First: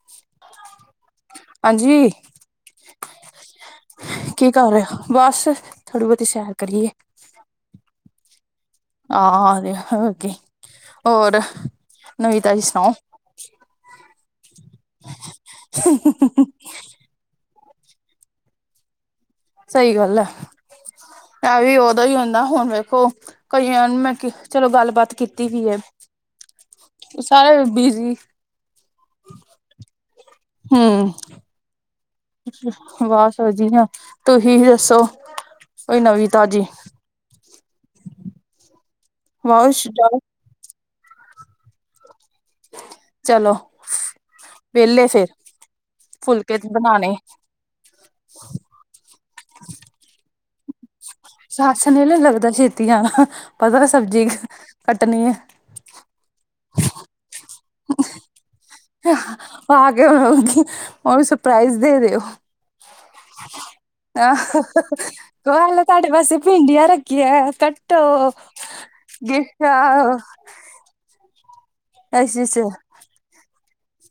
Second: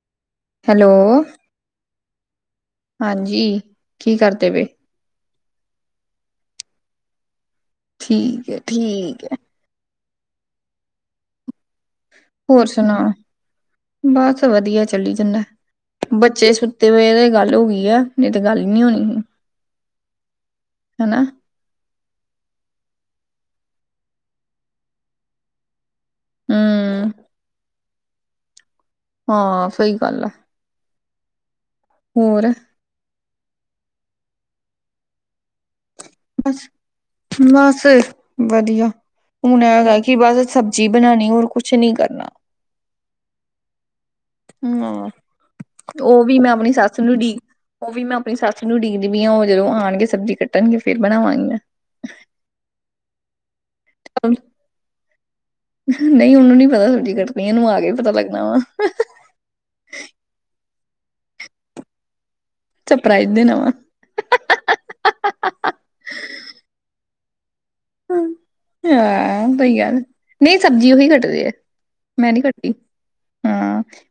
[inaudible] Hello, ਹਾਂਜੀ ਹਾਂਜੀ। ਕਰਦੇ ਕੀ ਪਏ ਕਰ ਰੇ ਓ, ਬਸ ਥੋੜੀ ਬੌਤੀ ਸੈਰ ਕਰੀਏ ਠੀਕ ਹੈ ਠੀਕ ਹੈ ਆਹ ਓਕੇ ਹੋਰ ਨਵੀ ਤਾਜੀ ਸੁਣਾਓ ਬਸ ਵਦੀਆ ਚੱਲੀ ਜਾਂਦਾ, ਬੱਚੇ ਸੁੱਤੇ ਪਏ ਤੇ ਗੱਲ ਹੋ ਗਈ ਆ ਨਈ ਤੇ ਗੱਲ ਨਹੀਂ ਹੋਨੀ ਹੀ ਸਈ ਗਲ ਐ। ਹਨਾ ਐ ਵੀ ਉਦੋਂ ਈ ਹੁੰਦਾ ਹੁਣ ਵੇਖੋ, ਕਈਆ ਨੂੰ ਮੈਂ ਚਲੋ ਗੱਲਬਾਤ ਕੀਤੀ ਵੀ ਏ। ਹਮ ਸਾਰੇ ਬਿਜੀ ਹਾਂ ਸਈ ਗੱਲ ਆ ਹੂੰ। ਹੋਰ ਬਸ ਵਦੀਆ ਤੁਹੀਂ ਵੀ ਦੱਸੋ ਕੋਈ ਨਵੀਂ ਤਾਜ਼ੀ ਬਸ ਬਸ ਵਦੀਆ ਹੁਣ ਬਸ ਐ ਕਿ ਬਸ ਸਬ ਜੀ ਬਣਾਣੀ ਹੋਰ ਕੁਛ ਨੀ ਕਰਨਾ। ਚਲੋ ਵਿਹਲੇ ਹੂੰ ਫੇਰ ਓ ਵੀ ਮੈਂ ਫੁਲਕੇ ਆਪਣੀ ਸੱਸ ਬਣਾਉਣੇ ਨੂੰ ਡੀ ਓ ਵੀ ਮੈਂ ਆਪਣੀ ਸੱਸ ਨੂੰ ਡਿੱਕਦੀ ਵੀ ਆਂ, ਓ ਜਦੋਂ ਆਣਗੇ ਸਬਜ਼ੀ ਕੱਟਣਗੇ ਫੇਰ ਬਣਾਵਾਂਗੀ ਮੈਂ। ਸਨਲ ਲੱਗਦਾ ਛੇਤੀ ਜਾਣਾ ਪਤਾ ਸਬਜ਼ੀ ਕੱਟਣੀ ਐ। ਨਈ ਉਨੂੰ ਨੀ ਪਤਾ ਸਬਜ਼ੀ ਕੱਟਣੀ ਇਨੂੰ ਆ ਕੇ ਪਤਾ ਲੱਗਣਾ ਵਾ। ਆ ਕੇ ਓ ਵੀ ਸਰਪ੍ਰਾਈਜ਼ ਦੇ ਦਿਓ। ਸਪਰਾਈ ਦੇਨਾ ਵਾ। ਕੌ ਐ ਲੋ ਤੁਆਡੇ ਵਾਸਤੇ ਭਿੰਡੀਆਂ ਰੱਖੀ‌ਐ। ਟੋ ਹਾਂ ਗਿਫ਼ਟ ਆਓ। ਨਈ ਸਬਜ਼ੀ ਉਹੀ ਕੱਟਦੇ ਐ। ਅੱਛ, ਅੱਛਾ।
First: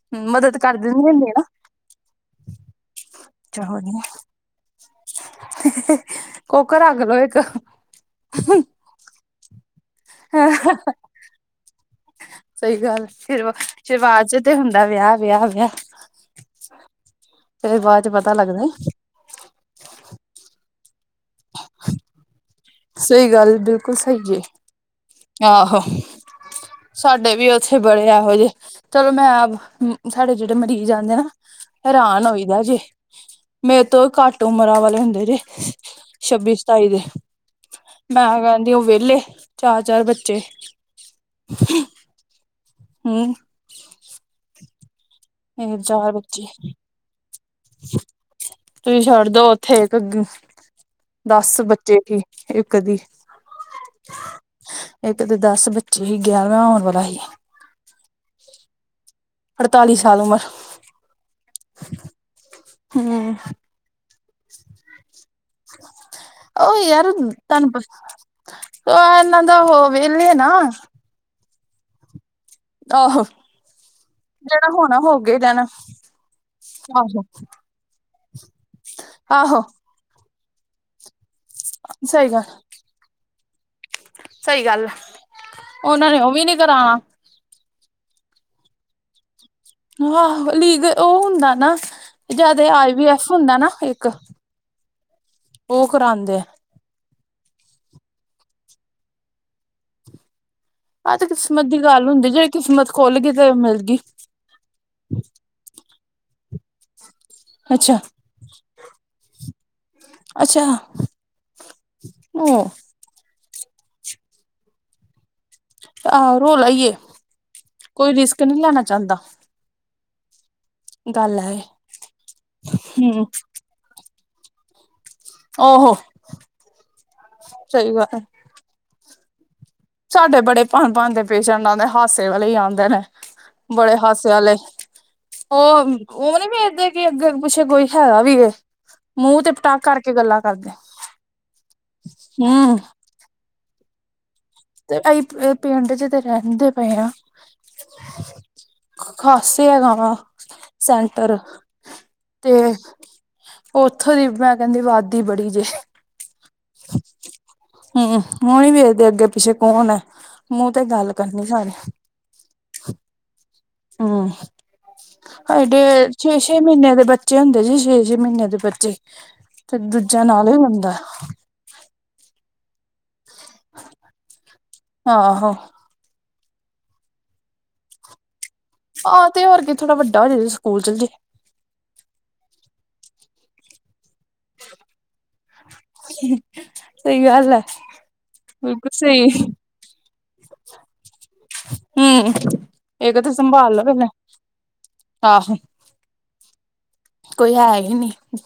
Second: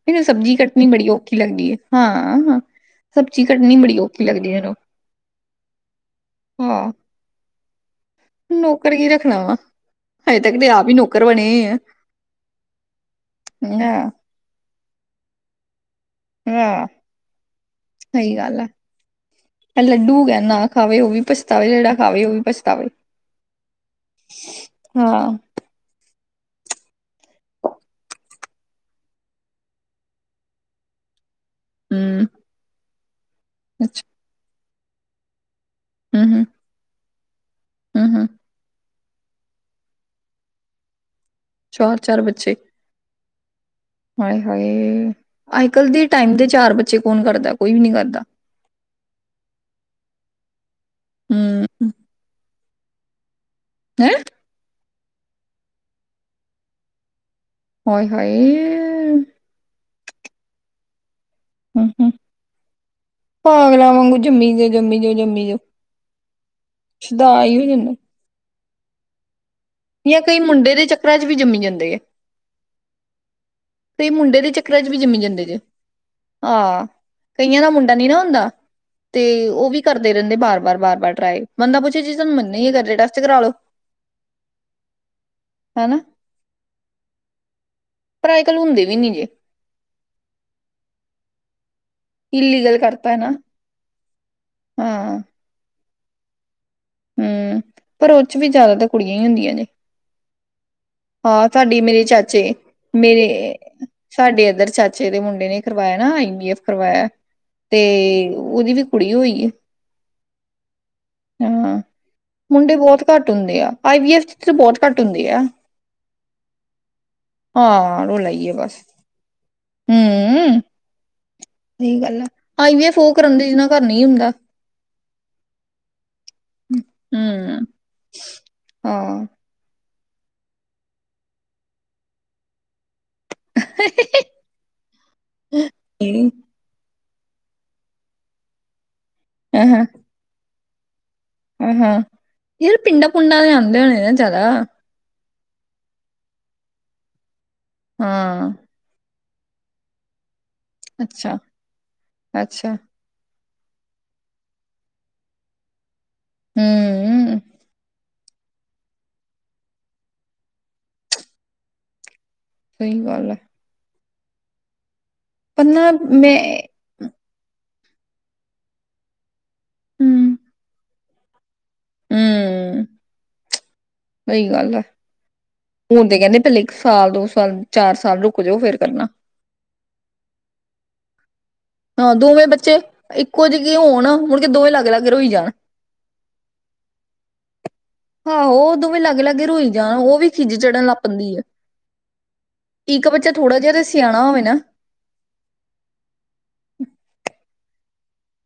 ਮੈਨੂੰ ਸਬਜ਼ੀ ਕੱਟਣੀ ਬੜੀ ਓਖੀ ਲੱਗਦੀ, ਹਾਂ। ਹਾਂ ਚ। ਸਬਜ਼ੀ ਕੱਟਣੀ ਬੜੀ ਓਖੀ ਲੱਗਦੀ ਓਨੂੰ। ਕੋੱਕ ਰਖਲਓ ਇੱਕ। ਫ੍ਰੀ ਰੱਖਣਾ ਵਾ, ਹਜੇ ਤੱਕ ਤੇ ਆਪ ਈ ਨੌਕਰ ਬਣੇ ਆ। ਸਈ ਗੱਲ ਫੇਰ ਵ, ਹਾਂ ਸ਼ੁਰੂਆਤ ਚ ਤੇ ਹੁੰਦਾ ਵਿਆਹ, ਵਿਆਹ, ਵਿਆਹ। ਹਾਂ ਫੇਰ ਬਾਦ ਚ ਪਤਾ ਲੱਗਦਾ। ਐ ਲੱਡੂ ਹੈਗਾ ਨਾ ਖਾਵੇ ਓ ਵੀ ਪਛਤਾਵੇ, ਜੇੜਾ ਖਾਵੇ ਓ ਵੀ ਪਛ ਸਈ ਗੱਲ ਬਿਲਕੁਲ ਸਈ ਏ। ਹਾਂ। ਆਹੋ। ਸਾਡੇ ਵੀ ਓੱਥੇ ਬੜੇ ਐਹੋ ਜੇ, ਚਲੋ ਮੈਂ ਸਾਡੇ ਜੇੜੇ ਮਰੀਜ਼ ਆਂਦੇ ਨਾ ਹਮ ਹੈਰਾਨ ਹੋਈਦਾ ਜੇ ਮੇਰੇ ਅੱਛਾ ਤੋਂ ਘੱਟ ਉਮਰਾਂ ਵਾਲੇ ਹੁੰਦੇ ਜੇ। ਹਮ ਹਮ ਛੱਬੀ, ਸਤਾਈ ਦੇ ਹਮ ਹਮ ਮੈਂ ਕੈਂਦੀ ਓ ਵਿਹਲੇ। ਚਾਰ ਬੱਚੇ ਚਾਰ-ਚਾਰ ਬੱਚੇ, ਹੂੰ ਹਾਏ-ਹਾਏ। ਮੇਰੇ ਅੱਜ-ਕੱਲ ਦੇ ਚਾਰ ਟਾਈਮ ਬੱਚੇ ਤੇ ਚਾਰ ਬੱਚੇ ਕੌਣ ਕਰਦਾ, ਕੋਈ ਵੀ ਨੀ ਕਰਦਾ। ਤੁਸੀਂ ਛੱਡ ਦੋ ਓੱਥੇ ਇੱਕ, ਦੱਸ ਹਮ ਬੱਚੇ ਕੀ ਇੱਕ ਦੀ। ਹੈਂ ਇੱਕ ਤਾਂ ਦਸ ਬੱਚੇ ਹੀ ਗਿਆਰਵਾਂ ਆਉਣ ਵਾਲਾ ਸੀ। ਓਅੇ ਹਇਹ। ਅੜਤਾਲੀ ਸਾਲ ਉਮਰ। ਹਮ-ਹਮ, ਹੂੰ ਪਾਗਲਾ ਵਾਂਗੂ ਜੰਮੀ ਜੋ ਜੰਮੀ ਜੋ ਜੰਮੀ ਜੋ। ਓ ਯਾਰ ਹੋ ਤਨਪ, ਜਾਂਦਾ ਆ ਇਨਾ ਦਾ- ਜਾਂ ਵਿਹਲੇ ਕਈ ਨਾ ਮੁੰਡੇ ਦੇ ਚੱਕਰਾਂ ਚ ਵੀ ਜੰਮੀ ਜਾਂਦੇ ਹੈ। ਆਹੋ। ਕਈ ਮੁੰਡੇ ਦੇ ਜਿਹੜਾ ਚੱਕਰਾਂ ਚ ਹੋਣਾ ਵੀ ਹੋ ਜੰਮੀ ਗਿਆ ਜਾਂਦੇ ਜੇ ਰਹਿਣਾ ਆਹ ਆਹੋ ਕਈਆਂ ਦਾ ਮੁੰਡੇ। ਡਾ ਨ ਨਾ ਹੁੰਦਾ ਤੇ ਆਹੋ ਉਹ ਵੀ ਕਰਦੇ ਰਹਿੰਦੇ ਬਾਰ ਬਾਰ ਬਾਰ ਬਾਰ ਟਰਾਏ। ਮੰੰਦਾ ਪੁੱਛੇ ਜੀ ਸਹੀ ਤੁਹਾਨੂੰ ਗੱਲ ਮੰਨੇ ਕਰ ਰਿ ਟੈਸਟ ਕਰਾਾਲੋ। ਸਹੀ ਗੱਲ ਉਹਨਾਂ ਨੇ ਉਹ ਵੀ ਨੀ ਕਰਾਉਣਾ। ਲ ਹੁੰਦੇ ਵੀ ਨੀ ਜੇ। ਆਹੋ ਲੀਗ ਉਹ ਹੁੰਦਾ ਨਾ ਜਿਆਦੇ ਇਲੀਗਲ ਆਈ ਬੀ ਕਰਤਾ ਐਫ ਹੁੰਦਾ ਨਾ ਇੱਕ। ਹਾਂ ਉਹ ਕਰਉਂਦੇ ਆ। ਹਮ ਪਰ ਉਹ ਚ ਵੀ ਜਿਆਦਾ ਤਾਂ ਕੁੜੀਆਂ ਹੀ ਹੁੰਦੀਆਂ ਜੇ। ਆਹ ਤੇ ਹਾਂ ਕਿਸਮਤ ਦੀ ਤੁਡੀ ਮੇਰੇ ਗੱਲ ਹੁੰਦੀ ਜਿਹੜੀ ਚਾਚੇ ਕਿਸਮਤ ਖੁੱਲ ਗਈ ਤੇ ਮੇਰੇ। ਮਿਲ ਗਈ ਸਾਡੇ ਇੱਧਰ ਚਾਚੇ ਦੇ ਮੁੰਡੇ ਨੇ ਕਰਵਾਇਆ ਨਾ ਆਈ ਬੀ ਐਫ ਕਰਵਾਇਆ ਤੇ ਅੱਛਾ ਉਹਦੀ ਵੀ ਕੁੜੀ ਹੋਈ ਹੈ। ਅੱਛਾ ਉਹ। ਮੁੰਡੇ ਬਹੁਤ ਘੱਟ ਹੁੰਦੇ ਆ ਆਈ ਵੀ ਐਫ 'ਚ ਬਹੁਤ ਘੱਟ ਹੁੰਦੇ ਆ। ਆਹੋ ਰੋ ਲਾ ਈਏ, ਹਾਂ ਕੋਈ ਰਿਸਕ ਨਹੀਂ ਲੈਣਾ ਚਾਹੁੰਦਾ। ਹਮ ਗੱਲ ਹੈ। ਸਹੀ ਗੱਲ ਆ ਹਲੇ ਵੀ ਫੁਕ ਕਰਨਦੇ ਜਿਨਾ ਦੇ ਘਰ ਨਹੀਂ ਹੁੰਦਾ। ਓਹੋ। ਹਮ, ਸਹੀ ਗੱਲ ਹਾਂ। ਸਾਡੇ ਬੜੇ ਭਣ-ਭਣ ਦੇ ਪੇਸ਼ੈਂਟ ਆਉਂਦੇ ਹਾਸੇ ਵਾਲੇ ਹੀ ਆਉਂਦੇ ਨੇ। ਬੜੇ ਹਾਸੇ ਵਾਲੇ ਉਹ-ਉਹ ਨੀ ਪੈਜਦੇ ਦੇ। ਕਿ ਅੱਗੇ-ਪਿੱਛੇ ਕੋਈ ਹੈ ਵੀ ਇਹ ਮੂੰਹ ਤੇ ਪਟਾਖ ਕਰਕੇ ਗੱਲਾਂ ਕਰਦੇ। ਹਮ-ਹਮ, ਯਾਰ ਹੂੰ ਪਿੰਡਾਂ-ਪੁੰਡਾਂ ਦੇ ਆਉਂਦੇ ਹੋਣੇ ਆ ਜ਼ਿਆਦਾ। ਤੇ ਅਸੀ ਪਿੰਡ ਚ ਤੇ ਰਹਿੰਦੇ ਪਏ ਆ। ਹਾਂ। ਖ਼ਾਸੇ ਹੈਗਾ ਵਾਂ ਅੱਛਾ ਸੈਂਟਰ ਤੇ ਅੱਛਾ ਉੱਥੋਂ ਦੀ ਮੈਂ ਕਹਿੰਦੀ ਵਾਦੀ ਬੜੀ ਜੇ, ਹੂੰ ਹਮ। ਮੂੰ ਨਹੀਂ ਵੇਖਦੇ ਅੱਗੇ-ਪਿੱਛੇ ਕੌਣ ਹੈ ਮੂੰਹ ਤੇ ਗੱਲ ਕਰਨੀ ਸਾਰੇ। ਸਹੀ ਗੱਲ ਹੈਏ। ਹਮ, ਪਰ ਹਡੇ ਨਾ ਤੇ ਮੈਂ ਛੇ-ਛੇ ਮਹੀਨੇ ਦੇ ਬੱ ਬੱਚੇ ਹੁੰਦੇ ਸੀ ਛੇ-ਛੇ ਮਹੀਨੇ ਦੇ ਬੱਚੇ ਤੇ ਦੂਜਾ ਨਾਲ ਹੀ ਹੁੰਦਾ। ਹਮ, ਸਹੀ ਗੱਲ ਆ। ਆਹੋ। ਹੁਣ ਤੇ ਕਹਿੰਦੇ ਪਹਿਲੇ ਇੱਕ ਸਾਲ ਦੋ ਸਾਲ ਚਾਰ ਸਾਲ ਰੁਕ ਜਓ ਫਿਰ। ਆਹ ਤੇ ਹੋਰਗੇ ਥੋੜਾ ਵੱਡਾ ਹੋ ਜੇ ਸਕੂਲ ਚਲ ਜੇ। ਹਾਂ ਦੋਵੇਂ ਬੱਚੇ ਇੱਕੋ ਜਿਹੇ ਹੋਣ ਮੁੜ ਕੇ ਦੋਵੇਂ ਅਲੱਗ-ਅਲੱਗ ਰੋਈ ਜਾਣ। ਸਹੀ ਗੱਲ ਹੈ। ਹਾਂੋ ਉਹ ਉਦੋਂ ਬਿਲਕੁਲ ਵੀ ਸਹੀ ਅਲੱਗ-ਅਲੱਗ ਰੋਈ ਜਾਣ ਉਹ ਵੀ ਖਿਜ ਚੜਨ ਲੱਗ ਪੈਂਦੀ ਹੈ। ਹਮ, ਇੱਕ ਇਹ ਕਿ ਤੇ ਬੱਚਾ ਥੋੜਾ ਜਿਹਾ ਸੰਭਾਲ ਤੇ ਲਵੇ ਮੈ, ਸਿਆਣਾ ਆਹੋ। ਹਮ ਕੋਈ ਹੈ ਹੀ ਨਹੀਂ।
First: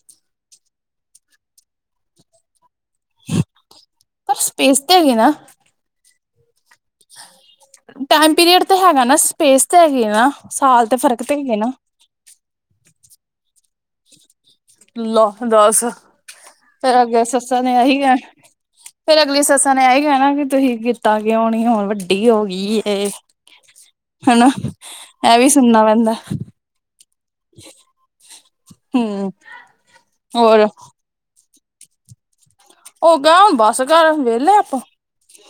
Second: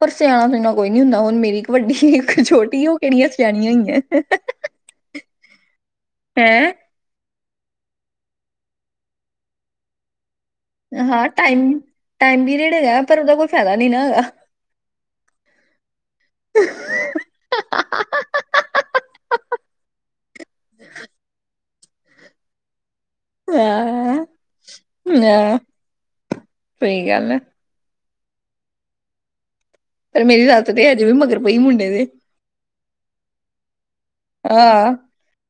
ਪਰ ਸਿਆਣਾ ਸੁਆਣਾ ਕੋਈ ਨੀ ਹੁੰਦਾ ਹੁਣ ਮੇਰੀ ਇੱਕ ਵੱਡੀ ਛੋਟੀ ਉਹ ਕਿਹੜੀਆਂ ਸਿਆਣੀਆਂ ਹੈਗੀਆ। ਪਰ ਸਪੇਸ ਤੇ ਹੈਗੀ ਨਾ। ਹੈਂ। ਟਾਈਮ ਪੀਰੀਅਡ ਤੇ ਹੈਗਾ ਨਾ, ਸਪੇਸ ਤੇ ਹੈਗੀ ਨਾ। ਸਾਲ ਤੇ ਫ਼ਰਕ ਹਾਂ, ਤੇ ਹੈਗੇ ਟਾਈਮ, ਨਾ ਟਾਈਮ ਪੀਰੀਅਡ ਹੈਗਾ ਪਰ ਉਹਦਾ ਕੋਈ ਫਾਇਦਾ ਨਹੀਂ ਨਾ, ਹੈਗਾ। ਲੌ, ਦੱਸ ਫਿਰ ਅੱਗੇ ਸੱਸਾਂ ਨੇ ਏ ਹੀ ਕਹਿਣਾ। ਫਿਰ ਅਗਲੀ ਸੱਸਾਂ ਨੇ ਇਹੀ ਕਹਿਣਾ ਕਿ, ਤੁਹੀ ਕੀਤਾ ਕਿਉਂ ਨਹੀਂ, ਹੁਣ ਵੱਡੀ ਹੋ ਗਈ ਹੈ। ਹਾਂ ਹਨਾ, ਐ ਵੀ ਹਾਂ ਸੁਣਨਾ ਪੈਂਦਾ। ਸਹੀ ਗੱਲ ਐ। ਹੂੰ। ਪਰ ਮੇਰੀ ਹੋਰ ਸੱਸ ਤੇ ਅਜੇ ਵੀ ਮਗਰ ਪਈ ਮੁੰਡੇ ਦੇ। ਉਹ ਗਾਂਹ, ਬਸ ਕਰ। ਵਿਹਲੇ ਆਪਾਂ ਆ,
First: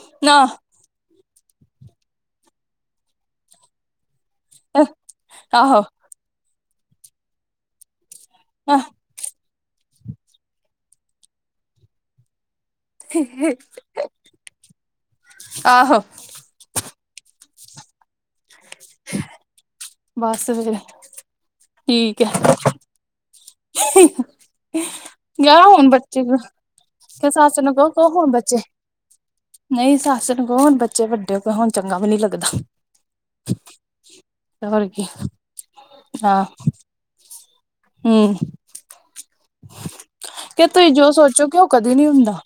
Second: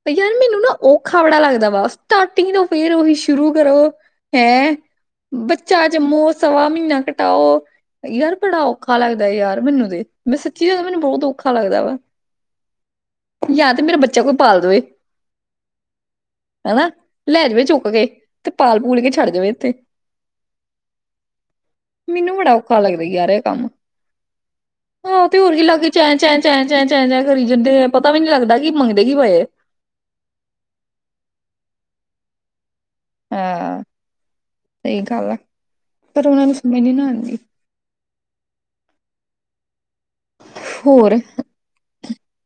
ਯਾਰ ਮੀੰਨੂੰ ਨਾ ਓਖਾ ਬੜਾ ਲੱਗਦਾ ਵਾ, ਸਟਾਰਟਿੰਗ ਤੋਂ ਫੇਰ ਉਹੀ ਸ਼ੁਰੂ ਕਰੋ। ਹੈਂ! ਆਹੋ ਬੱਚਾ ਜੰਮੋ ਸੱਵਾ ਮਹੀਨਾ ਕਟਾਓ, ਯਾਰ ਬੜਾ ਔਖਾ ਲੱਗ ਦਾ ਯਾਰ ਮੀੰਨੂ ਤੇ, ਮੈਂ ਸੱਚੀ ਯਾਰ ਮੈਨੂੰ ਬਹੁਤ ਔਖਾ ਲੱਗਦਾ ਵਾ। ਯਾ ਤੇ ਮੇਰਾ ਬੱਚਾ ਕੋਈ ਪਾਲ ਦਵੇ। ਆਹੋ ਹਨਾ, ਲੈਜਵੇ ਚੁੱਕਕੇ। ਤੇ ਪਾਲ-ਪੂਲਕੇ ਛੱਡ ਜਵੇ ਇੱਥੇ, ਬਸ ਫਿਰ ਠੀਕ ਹੈ ਮੀੰਨੂ ਬੜਾ ਔਖਾ ਲੱਗ ਰੀਆ ਹੈਗਾ, ਤੇ ਹੋਰ ਗਿਆ ਕੀ ਹੁਣ ਲਾਗੇ ਬੱਚੇ ਚੈਂਚੈਂ, ਚੈਂ, ਚੈਂ, ਚੈਂ, ਚੈਂ ਤੇ ਕਰੀ ਸੱਸ ਨੂੰ ਜਾਂਦੇ ਆ। ਕਹੋ ਕਹੋ ਪਤਾ ਵੀ ਨਹੀਂ ਹੁਣ ਬੱਚੇ ਲੱਗਦਾ, ਕਿ ਮੰਗਦੇ, ਕੀ ਪਏ ਆ। ਨਹੀਂ ਸੱਸ ਨੂੰ ਕਹੋ ਹੁਣ ਬੱਚੇ ਵੱਡੇ ਹੋ ਗਏ, ਹੁਣ ਚੰਗਾ ਵੀ ਨੀ ਲੱਗਦਾ। ਹਾਂ, ਹੋਰ ਸਹੀ ਕੀ ਗੱਲ ਆ, ਪਰ ਹਾਂ ਉਹਨਾਂ ਨੂੰ ਸਮਝ ਨਹੀਂ ਨਾ ਆਂਦੀ। ਹੂੰ। ਕਹਿ, ਤੁਹੀ ਜੋ ਹੋਰ ਸੋਚੋਗੇ ਉਹ ਕਦੀ ਨਹੀਂ ਹੁੰਦਾ।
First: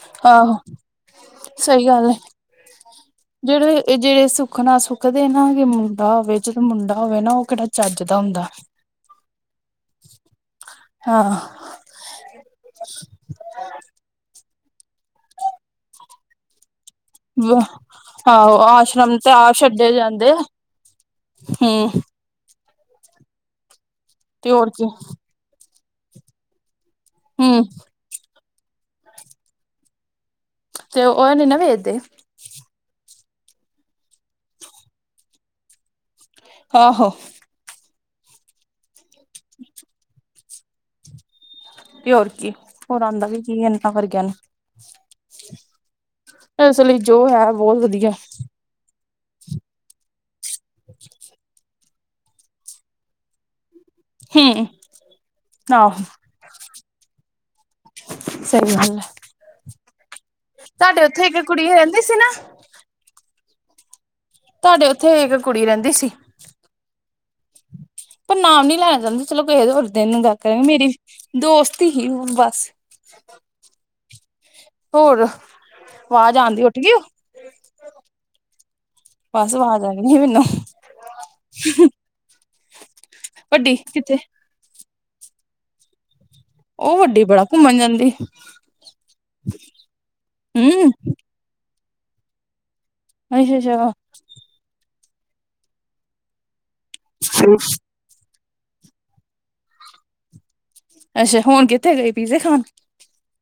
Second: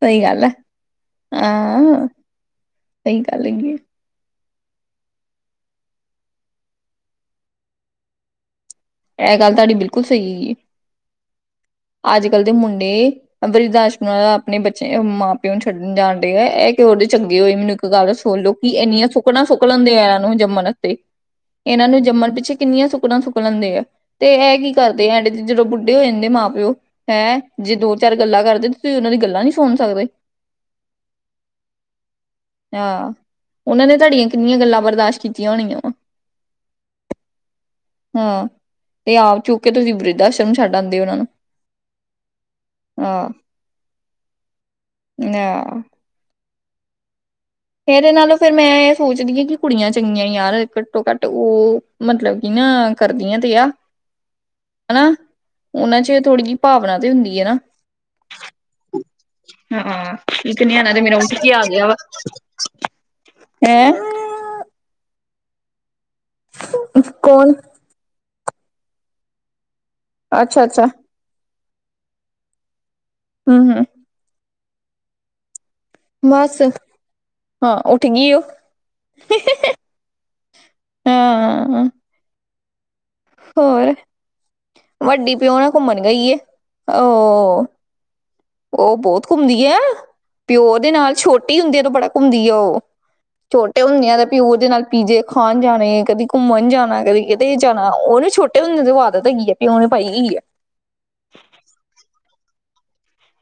ਸਹੀ ਗੱਲ ਆ ਆਹੋ। ਸਹੀ ਹਾਂ ਗੱਲ ਐ। ਸਹੀ ਗੱਲ ਹੈਗੀ ਜਿਹੜੇ ਏ, ਇਹ ਜਿਹੜੇ ਸੁੱਖਨਾ ਸੁਖਦੇ ਨਾ ਕਿ ਮੁੰਡਾ ਹੋਵੇ, ਜਦੋਂ ਮੁੰਡਾ ਹੋਵੇ ਨਾ, ਉਹ ਕਿਹੜਾ ਚੱਜ ਦਾ ਹੁੰਦਾ। ਐਹ ਗੱਲ ਤੁਹਾਡੀ ਬਿਲਕੁਲ ਸਹੀ ਈ, ਹਾਂ ਅੱਜ-ਕੱਲ ਦੇ ਮੁੰਡੇ ਅ ਬ੍ਰਿੱਧ ਆਸ਼੍ਰਮ ਆਪਣੇ ਬੱਚੇ, ਮਾਂ-ਪਿਓ ਨੂੰ ਛੱਡਣ ਜਾਣ ਡਿਆ ਇਹ ਕੀ ਓਹਡੀ ਚੰਗੇ ਹੋਏ, ਮੈਨੂੰ ਇੱਕ ਗੱਲ ਸੁਣਲੋ, ਆਹੋ ਕਿ ਇੰਨੀਆਂ ਆਸ਼ਰਮ ਤੇ ਆਪ ਸੁੱਖਣਾ-ਸੁੱਖ ਛੱਡੇ ਲੈਂਦੇ ਆ, ਇਹਨਾਂ ਜਾਂਦੇ ਨੂੰ ਜੰਮਨ ਵਾਸਤੇ। ਇਹਨਾਂ ਹਮ ਨੂੰ ਜੰਮਣ ਪਿੱਛੇ ਕਿੰਨੀਆਂ ਸੁੱਕਣਾ ਸੁੱਖ ਲੈਂਦੇ ਆ, ਤੇ ਐ ਕੀ ਕਰਦੇ ਆ, ਐਂਡ'ਚ ਜਦੋਂ ਬੁੱਢੇ ਹੋ ਜਾਂਦੇ ਮਾਂ-ਪਿਓ ਹੈਂ! ਹਮ ਜੇ ਦੋ-ਚਾਰ ਗੱਲਾਂ ਕਰਦੇ, ਤੁਸੀਂ ਉਹਨਾਂ ਦੀ ਗੱਲਾਂ ਨਹੀਂ ਸੁਣ ਸਕਦੇ। ਤੇ, ਉਹ ਨਹੀਂ ਨਾ ਵੇਖਦੇ। ਆ! ਉਹਨਾਂ ਨੇ ਤੁਹਾਡੀਆਂ ਕਿੰਨੀਆਂ ਗੱਲਾਂ ਬਰਦਾਸ਼ਤ ਕੀਤੀਆਂ ਹੋਣੀਆਂ ਵਾ। ਆਹੋ। ਹਾਂ, ਤੇ ਆਪ ਚੁੱਕਕੇ ਤੁਸੀਂ ਬ੍ਰਿੱਧ-ਆਸ਼ਰਮ ਛੱਡ ਆਂਦੇ, ਓਹਨਾਂ ਨੂੰ। ਤੇ ਹੋਰ ਕੀ, ਹੋਰ ਆਂਦਾ ਹਾਂ ਵੀ ਕੀ ਇਹਨਾਂ ਵਰਗਿਆਂ ਨੂੰ। ਨਾ। ਇਸ ਲਈ ਜੋ ਹੈ, ਬਹੁਤ ਵਧੀਆ। ਇਹਦੇ ਨਾਲੋਂ ਫਿਰ ਮੈਂ ਇਹ ਸੋਚਦੀ ਆਂ, ਕਿ ਕੁੜੀਆਂ ਚੰਗੀਆਂ ਯਾਰ, ਘੱਟੋ-ਘੱਟ ਉਹ ਮਤਲਬ ਕਿ ਨਾ, ਕਰਦੀਆਂ ਤੇ ਆ। ਹਮ ਹਣਾ। ਉਹਨਾਂ ਆਹੋ 'ਚ ਇਹ ਥੋੜ੍ਹੀ ਜਿਹੀ ਭਾਵਨਾ ਤੇ ਹੁੰਦੀ ਹੈ ਨਾ। ਸਹੀ ਗੱਲ ਹੈ ਹਾਂ, ਇੱਕ ਨਿਆਣਾ ਤੇ ਤੁਹਾਡੇ ਮੇਰਾ ਉੱਥੇ ਇੱਕ ਉੱਠਕੇ ਕੁੜੀ ਆਗਿਆ ਵਾ। ਰਹਿੰਦੀ ਸੀ ਨਾ ਹੈਂ? ਤੁਹਾਡੇ ਉੱਥੇ ਇੱਕ ਕੁੜੀ ਰਹਿੰਦੀ ਸੀ। ਕੋਣ? ਪਰ ਨਾਮ ਨੀ ਲਿਆ ਜਾਂਦਾ, ਚਲੋ ਕਿਹੇ ਹੋਰ ਦਿਨ ਨੂੰ ਗੱਲ ਕਰਾਂਗੇ, ਅੱਛਾ ਅੱਛਾ ਮੇਰੀ ਦੋਸਤ ਹੀ ਬਸ। ਹੂੰ, ਹੂੰ ਹੋਰ। ਬਸ, ਆਉਂਦੀ ਉੱਠ ਗਈ ਉਹ ਹਾਂ ਉੱਠਗੀ, ਉਹ। ਬਸ ਆਵਾਜ਼ ਆਗਈ ਆ, ਮੈਨੂੰ। ਹਾਂ ਵੱਡੀ ਹੋਰ ਕਿੱਥੇ ਵੱਡੀ ਪਿਓ ਨਾ ਘੁੰਮਣ ਗਈ ਹੈ। ਵੱਡੀ ਬੜਾ ਉਹ ਘੁੰਮਣ ਜਾਂਦੀ ਉਹ ਬਹੁਤ ਘੁੰਮਦੀ ਆ ਪਿਓ ਦੇ ਹਮ ਨਾਲ ਛੋਟੇ ਛੋਟੀ ਹੁੰਦੀ ਆ ਬੜਾ ਘੁੰਮਦੀ ਆ ਉਹ ਅੱਛਾ ਛੋਟੇ ਅੱਛਾ ਹੁੰਦੇ ਆ ਤੇ ਪਿਓ ਦੇ ਨਾਲ ਪੀਜੇ ਖਾਣ ਜਾਣੇ ਕਦੀ ਘੁੰਮਣ ਜਾਣਾ ਕਦੀ ਕਿਤੇ ਜਾਣਾ ਉਹਨੇ ਛੋਟੇ ਹੁੰਦੇ ਦੀ ਆਦਤ ਹੈਗੀ ਹੈ ਪਿਓ ਨੇ ਪਾਈ ਹੋਈ ਹੈ। ਅੱਛਾ ਹੁਣ ਕਿੱਥੇ ਗਏ ਪੀਜੇ ਖਾਣ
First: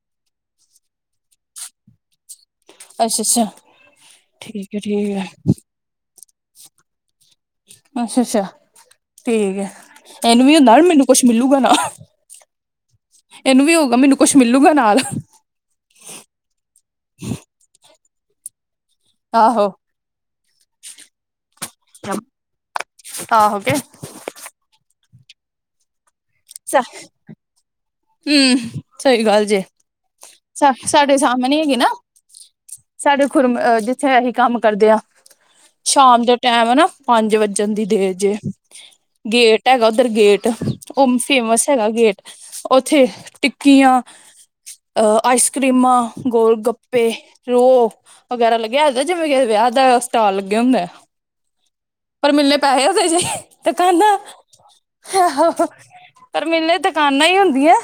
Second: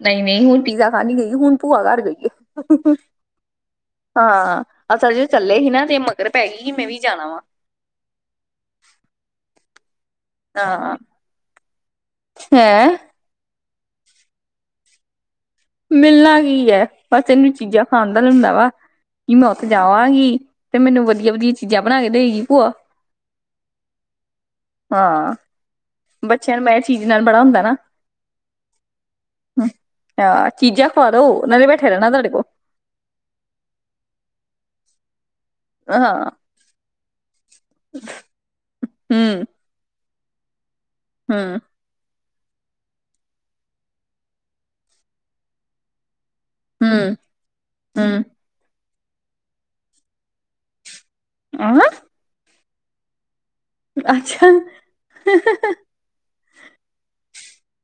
ਨਹੀਂ ਨਹੀਂ ਉਹ ਪੀਜ਼ਾ ਖਾਣ ਗਈਆਂ ਹੁਣ ਭੂਆ ਘਰ ਗਈ ਹੈ। ਅੱਛਾ ਅੱਛਾ ਹਾਂ ਠੀਕ ਹੈ ਠੀਕ ਅਸਲ ਹੈ ਇਹ ਚੱਲੇ ਸੀ ਨਾ ਤੇ। ਮਗਰ ਪੈ ਗਈ ਮੈਂ ਵੀ ਜਾਣਾ ਵਾ। ਅੱਛਾ ਅੱਛਾ ਠੀਕ ਹੈ। ਇਹਨੂੰ ਵੀ ਹੁੰਦਾ ਹਾਂ ਮੈਨੂੰ ਕੁਛ ਮਿਲੂਗਾ ਨਾਲ। ਹੈਂ ਇਹਨੂੰ ਵੀ ਹੋਊਗਾ ਮੈਨੂੰ ਕੁਛ ਮਿਲੂਗਾ ਨਾਲ। ਮਿਲਣਾ ਹੀ ਹੈ ਬਸ ਇਹਨੂੰ ਚੀਜ਼ਾਂ ਖਾਂਦਾ ਰਹਿੰਦਾ ਵਾ। ਕੀ ਮੈਂ ਉੱਥੇ ਆਹੋ ਜਾਵਾਂਗੀ ਤੇ ਮੈਨੂੰ ਵਧੀਆ ਵਧੀਆ ਚੀਜ਼ਾਂ ਬਣਾ ਕੇ ਦਏਗੀ ਭੂਆ। ਹਾਂ ਹੋ ਕੇ ਹਾਂ। ਬੱਚਿਆਂ ਨੂੰ ਮੈਂ ਚੀਜ਼ ਨਾਲ ਬੜਾ ਹੁੰਦਾ ਨਾ ਹਮ ਸਹੀ ਗੱਲ ਜੇ ਹੂ। ਚੀਜ਼ਾਂ ਖਵਾ ਸਾਡੇ ਦੋ ਮੈਂ ਸਾਹਮਣੇ ਵੀ ਹੈਗੀ ਨਾ ਬੈਠੇ ਰਹਿਣਾ ਤੁਹਾਡੇ ਕੋਲ। ਸਾਡੇ ਖੁਰਮ ਜਿੱਥੇ ਅਸੀਂ ਕੰਮ ਕਰਦੇ ਹਾਂ। ਸ਼ਾਮ ਹਾਂ ਦੇ ਟੈਮ ਹੈ ਨਾ ਪੰਜ ਵੱਜਣ ਦੀ ਦੇਰ ਚ ਹਮ ਗੇਟ ਹੈਗਾ ਉੱਧਰ ਗੇਟ ਉਹ ਹਮ ਫੇਮਸ ਹੈਗਾ ਗੇਟ ਉੱਥੇ ਟਿੱਕੀਆਂ ਆਈਸ ਕਰ੍ਰੀਮਾਂ ਗੋਲ ਗੱਪੇ ਹਮ ਰੋਹ ਹਮ ਵਗੈਰਾ ਲੱਗਿਆ ਹੁੰਦਾ ਜਿਵੇਂ ਕਿ ਵਿਆਹ ਦਾ ਸਟਾਲ ਲੱਗਿਆ ਹੁੰਦਾ ਆ [unintelligible] ਪਰ ਮਿਲਣੇ ਪੈਸੇ ਉਹਦੇ ਜੇ ਤੇ ਦੁਕਾਨਾਂ ਅੱਛਾ ਆਓ ਪਰ ਮਿਲਨੀ ਆ ਦੁਕਾਨਾਂ ਹੀ ਹੁੰਦੀਆਂ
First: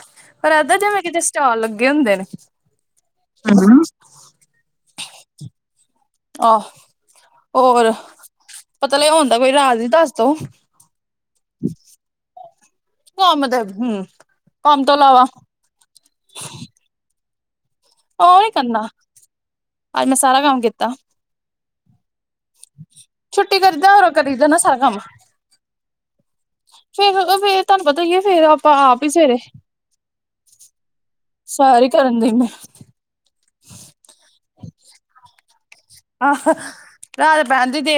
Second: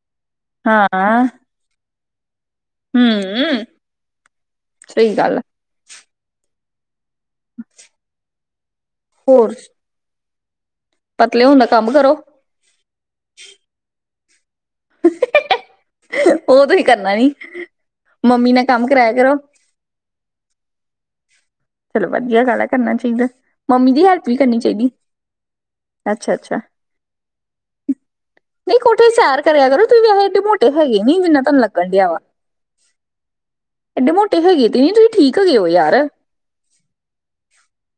ਪਰ ਇਦਾਂ ਜਿਵੇਂ ਕਿਤੇ ਸਟੋਲ ਲੱਗੇ ਹੁੰਦੇ ਨੇ ਹੂ ਸਹੀ ਗੱਲ ਆ ਆਹ ਹੋਰ ਪਤਾ ਲੱਗਾ ਹੁਣ ਕੋਈ ਹੋਰ ਰਾਜ ਹੀ ਦੱਸ ਦੋ ਪਤਲੇ ਹੋਣ ਦਾ ਕੰਮ ਕਰੋ ਕੰਮ ਦੇ ਹੂ ਕੰਮ ਤੋਂ ਇਲਾਵਾ ਉਹ ਤੁਸੀਂ ਕਰਨਾ ਨੀ ਉਹੀ ਮੰਮੀ ਨਾਲ ਕਰਨਾ ਕੰਮ ਕਰਾਇਆ ਕਰੋ ਅੱਜ ਮੈਂ ਸਾਰਾ ਕੰਮ ਕੀਤਾ ਚਲੋ ਵਧੀਆ ਗੱਲ ਹੈ ਕਰਨਾ ਚਾਹੀਦਾ ਛੁੱਟੀ ਕਰੀਦਾ ਮੰਮੀ ਦੀ ਔਰ ਹੈਲਪ ਵੀ ਕਰੀਦਾ ਕਰਨੀ ਨਾ ਸਾਰਾ ਚਾਹੀਦੀ ਕੰਮ ਅੱਛਾ ਅਛਾ ਫਿਰ ਫਿਰ ਤੁਹਾਨੂੰ ਪਤਾ ਹੀ ਹੈ ਫਿਰ ਆਪਾਂ ਨਹੀਂ ਆਪ ਹੀ ਕੋਠੇ ਸਵੇਰੇ ਸੈਰ ਕਰਿਆ ਕਰੋ ਤੁਸੀਂ ਵੈਸੇ ਏਡੇ ਮੋਟੇ ਹੈਗੇ ਨੀ ਜਿੰਨਾ ਤੁਹਾਨੂੰ ਸਾਰੀ ਲੱਗਣ ਡਿਆ ਵਾ ਕਰਨ ਦੀ ਮੈਂ ਏਡੇ ਮੋਟੇ ਹੈਗੇ ਤੇ ਤੁਸੀਂ ਠੀਕ ਹੈ ਗਏ ਹੋ ਯਾਰ ਅਫ ਨਾਲੇ ਬੰਨ ਦੇ ਦੀ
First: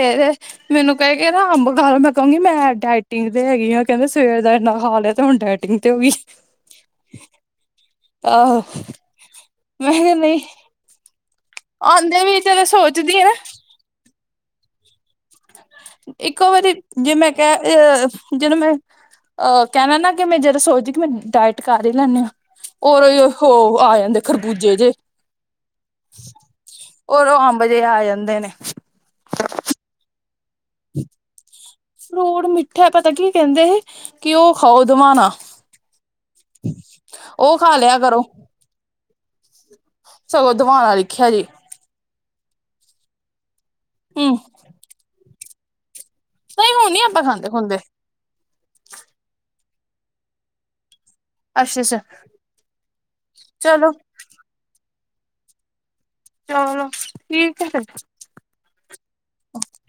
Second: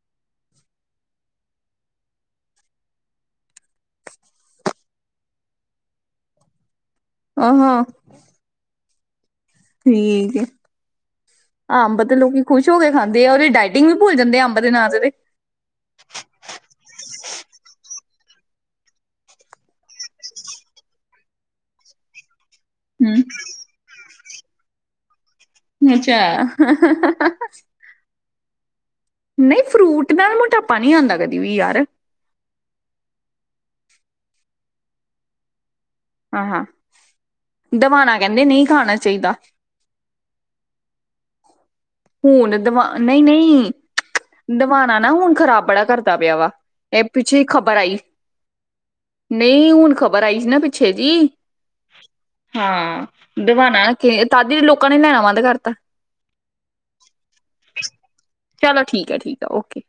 ਮੈਨੂੰ ਕਹਿ ਕੇ ਨਾ ਅੰਬ ਖਾ ਲਓ ਮੈਂ ਕਹੂੰਗੀ ਮੈਂ ਡਾਇਟਿੰਗ ਤੇ ਹੈਗੀ ਹੈ ਕਹਿੰਦੇ ਸਵੇਰ ਦਾ ਇਨਾ ਖਾ ਲਿਆ ਤੇ ਹੁਣ ਡਾਇਟਿੰਗ ਤਿੰਨ ਤੇ ਉਹ ਵੀ [unintelligible] ਆਹੋ ਮੈਰ ਠੀਕ ਨਹੀਂ ਹੈ ਅੰਬ ਆਉਂਦੇ ਵੀ ਲੋਕੀ ਚਲੋ ਖੁਸ਼ ਹੋ ਕੇ ਸੋਚਦੀ ਖਾਂਦੇ ਆ ਉਹਦੀ ਡਾਇਟਿੰਗ ਭੁੱਲ ਜਾਂਦੇ ਆ ਅੰਬ ਦੇ ਨਾਮ ਤੇ ਇੱਕੋ ਵਾਰੀ ਜੇ ਮੈਂ ਕਿਹਾ ਅ ਜਦੋਂ ਮੈਂ ਅਹ ਕਹਿਣਾ ਨਾ ਕਿ ਮੈਂ ਜਦੋਂ ਸੋਚਦੀ ਕਿ ਮੈ ਡਾਇਟ ਕਰ ਹੀ ਇਹਦੇ ਨਾਲ ਹਮ ਹੋ ਆ ਜਾਂਦੇ ਖਰਬੂਜੇ ਜੇ ਅੱਛਾ ਉਦੋਂ ਅੰਬ ਜੇ ਆ ਜਾਂਦੇ ਨੇ। ਨਹੀਂ ਫਰੂਟ ਨਾਲ ਮੋਟਾਪਾ ਨਹੀਂ ਆਉਂਦਾ ਕਦੀ ਵੀ ਯਾਰ। ਫਰੂਟ ਮਿੱਠਾ ਪਤਾ ਕੀ ਕਹਿੰਦੇ ਸੀ ਕਿ ਉਹ ਖਾਓ ਦਵਾਣਾ। ਹਾਂ ਹਾਂ ਉਹ ਖਾ ਲਿਆ ਦਵਾਣਾ ਕਰੋ ਕਹਿੰਦੇ ਨਹੀਂ ਖਾਣਾ ਚਾਹੀਦਾ। ਸਗੋਂ ਦਵਾਣਾ ਲਖਿਆ ਜੇ ਹੁਣ ਦਵਾ ਨਈ-ਨਈ ਹੂੰ ਦਵਾਨਾ ਨਾ ਹੁਣ ਖ਼ਰਾਬ ਬੜਾ ਕਰਦਾ ਪਿਆ ਵਾ ਨਹੀਂ ਹੁਣ ਨੀ ਐ ਆਪਾਂ ਪਿੱਛੇ ਖਾਂਦੇ ਖ਼ਬਰ ਖੁੰਦੇ ਆਈ ਨਈ ਹੁਣ ਖ਼ਬਰ ਆਈ ਸੀ, ਨਾ ਪਿੱਛੇ ਦੀ ਅੱਛਾ ਅੱਛਾ ਹਾ ਦਵਾਣਾ ਚਲੋ ਕੇ ਤਦੀ ਲੋਕਾਂ ਨੇ ਲੈਣਾ ਬੰਦ ਕਰਤਾ। ਚਲੋ ਠੀਕ ਐ। ਚਲੋ ਠੀਕ ਆ-ਠੀਕ ਆ ਓਕੇ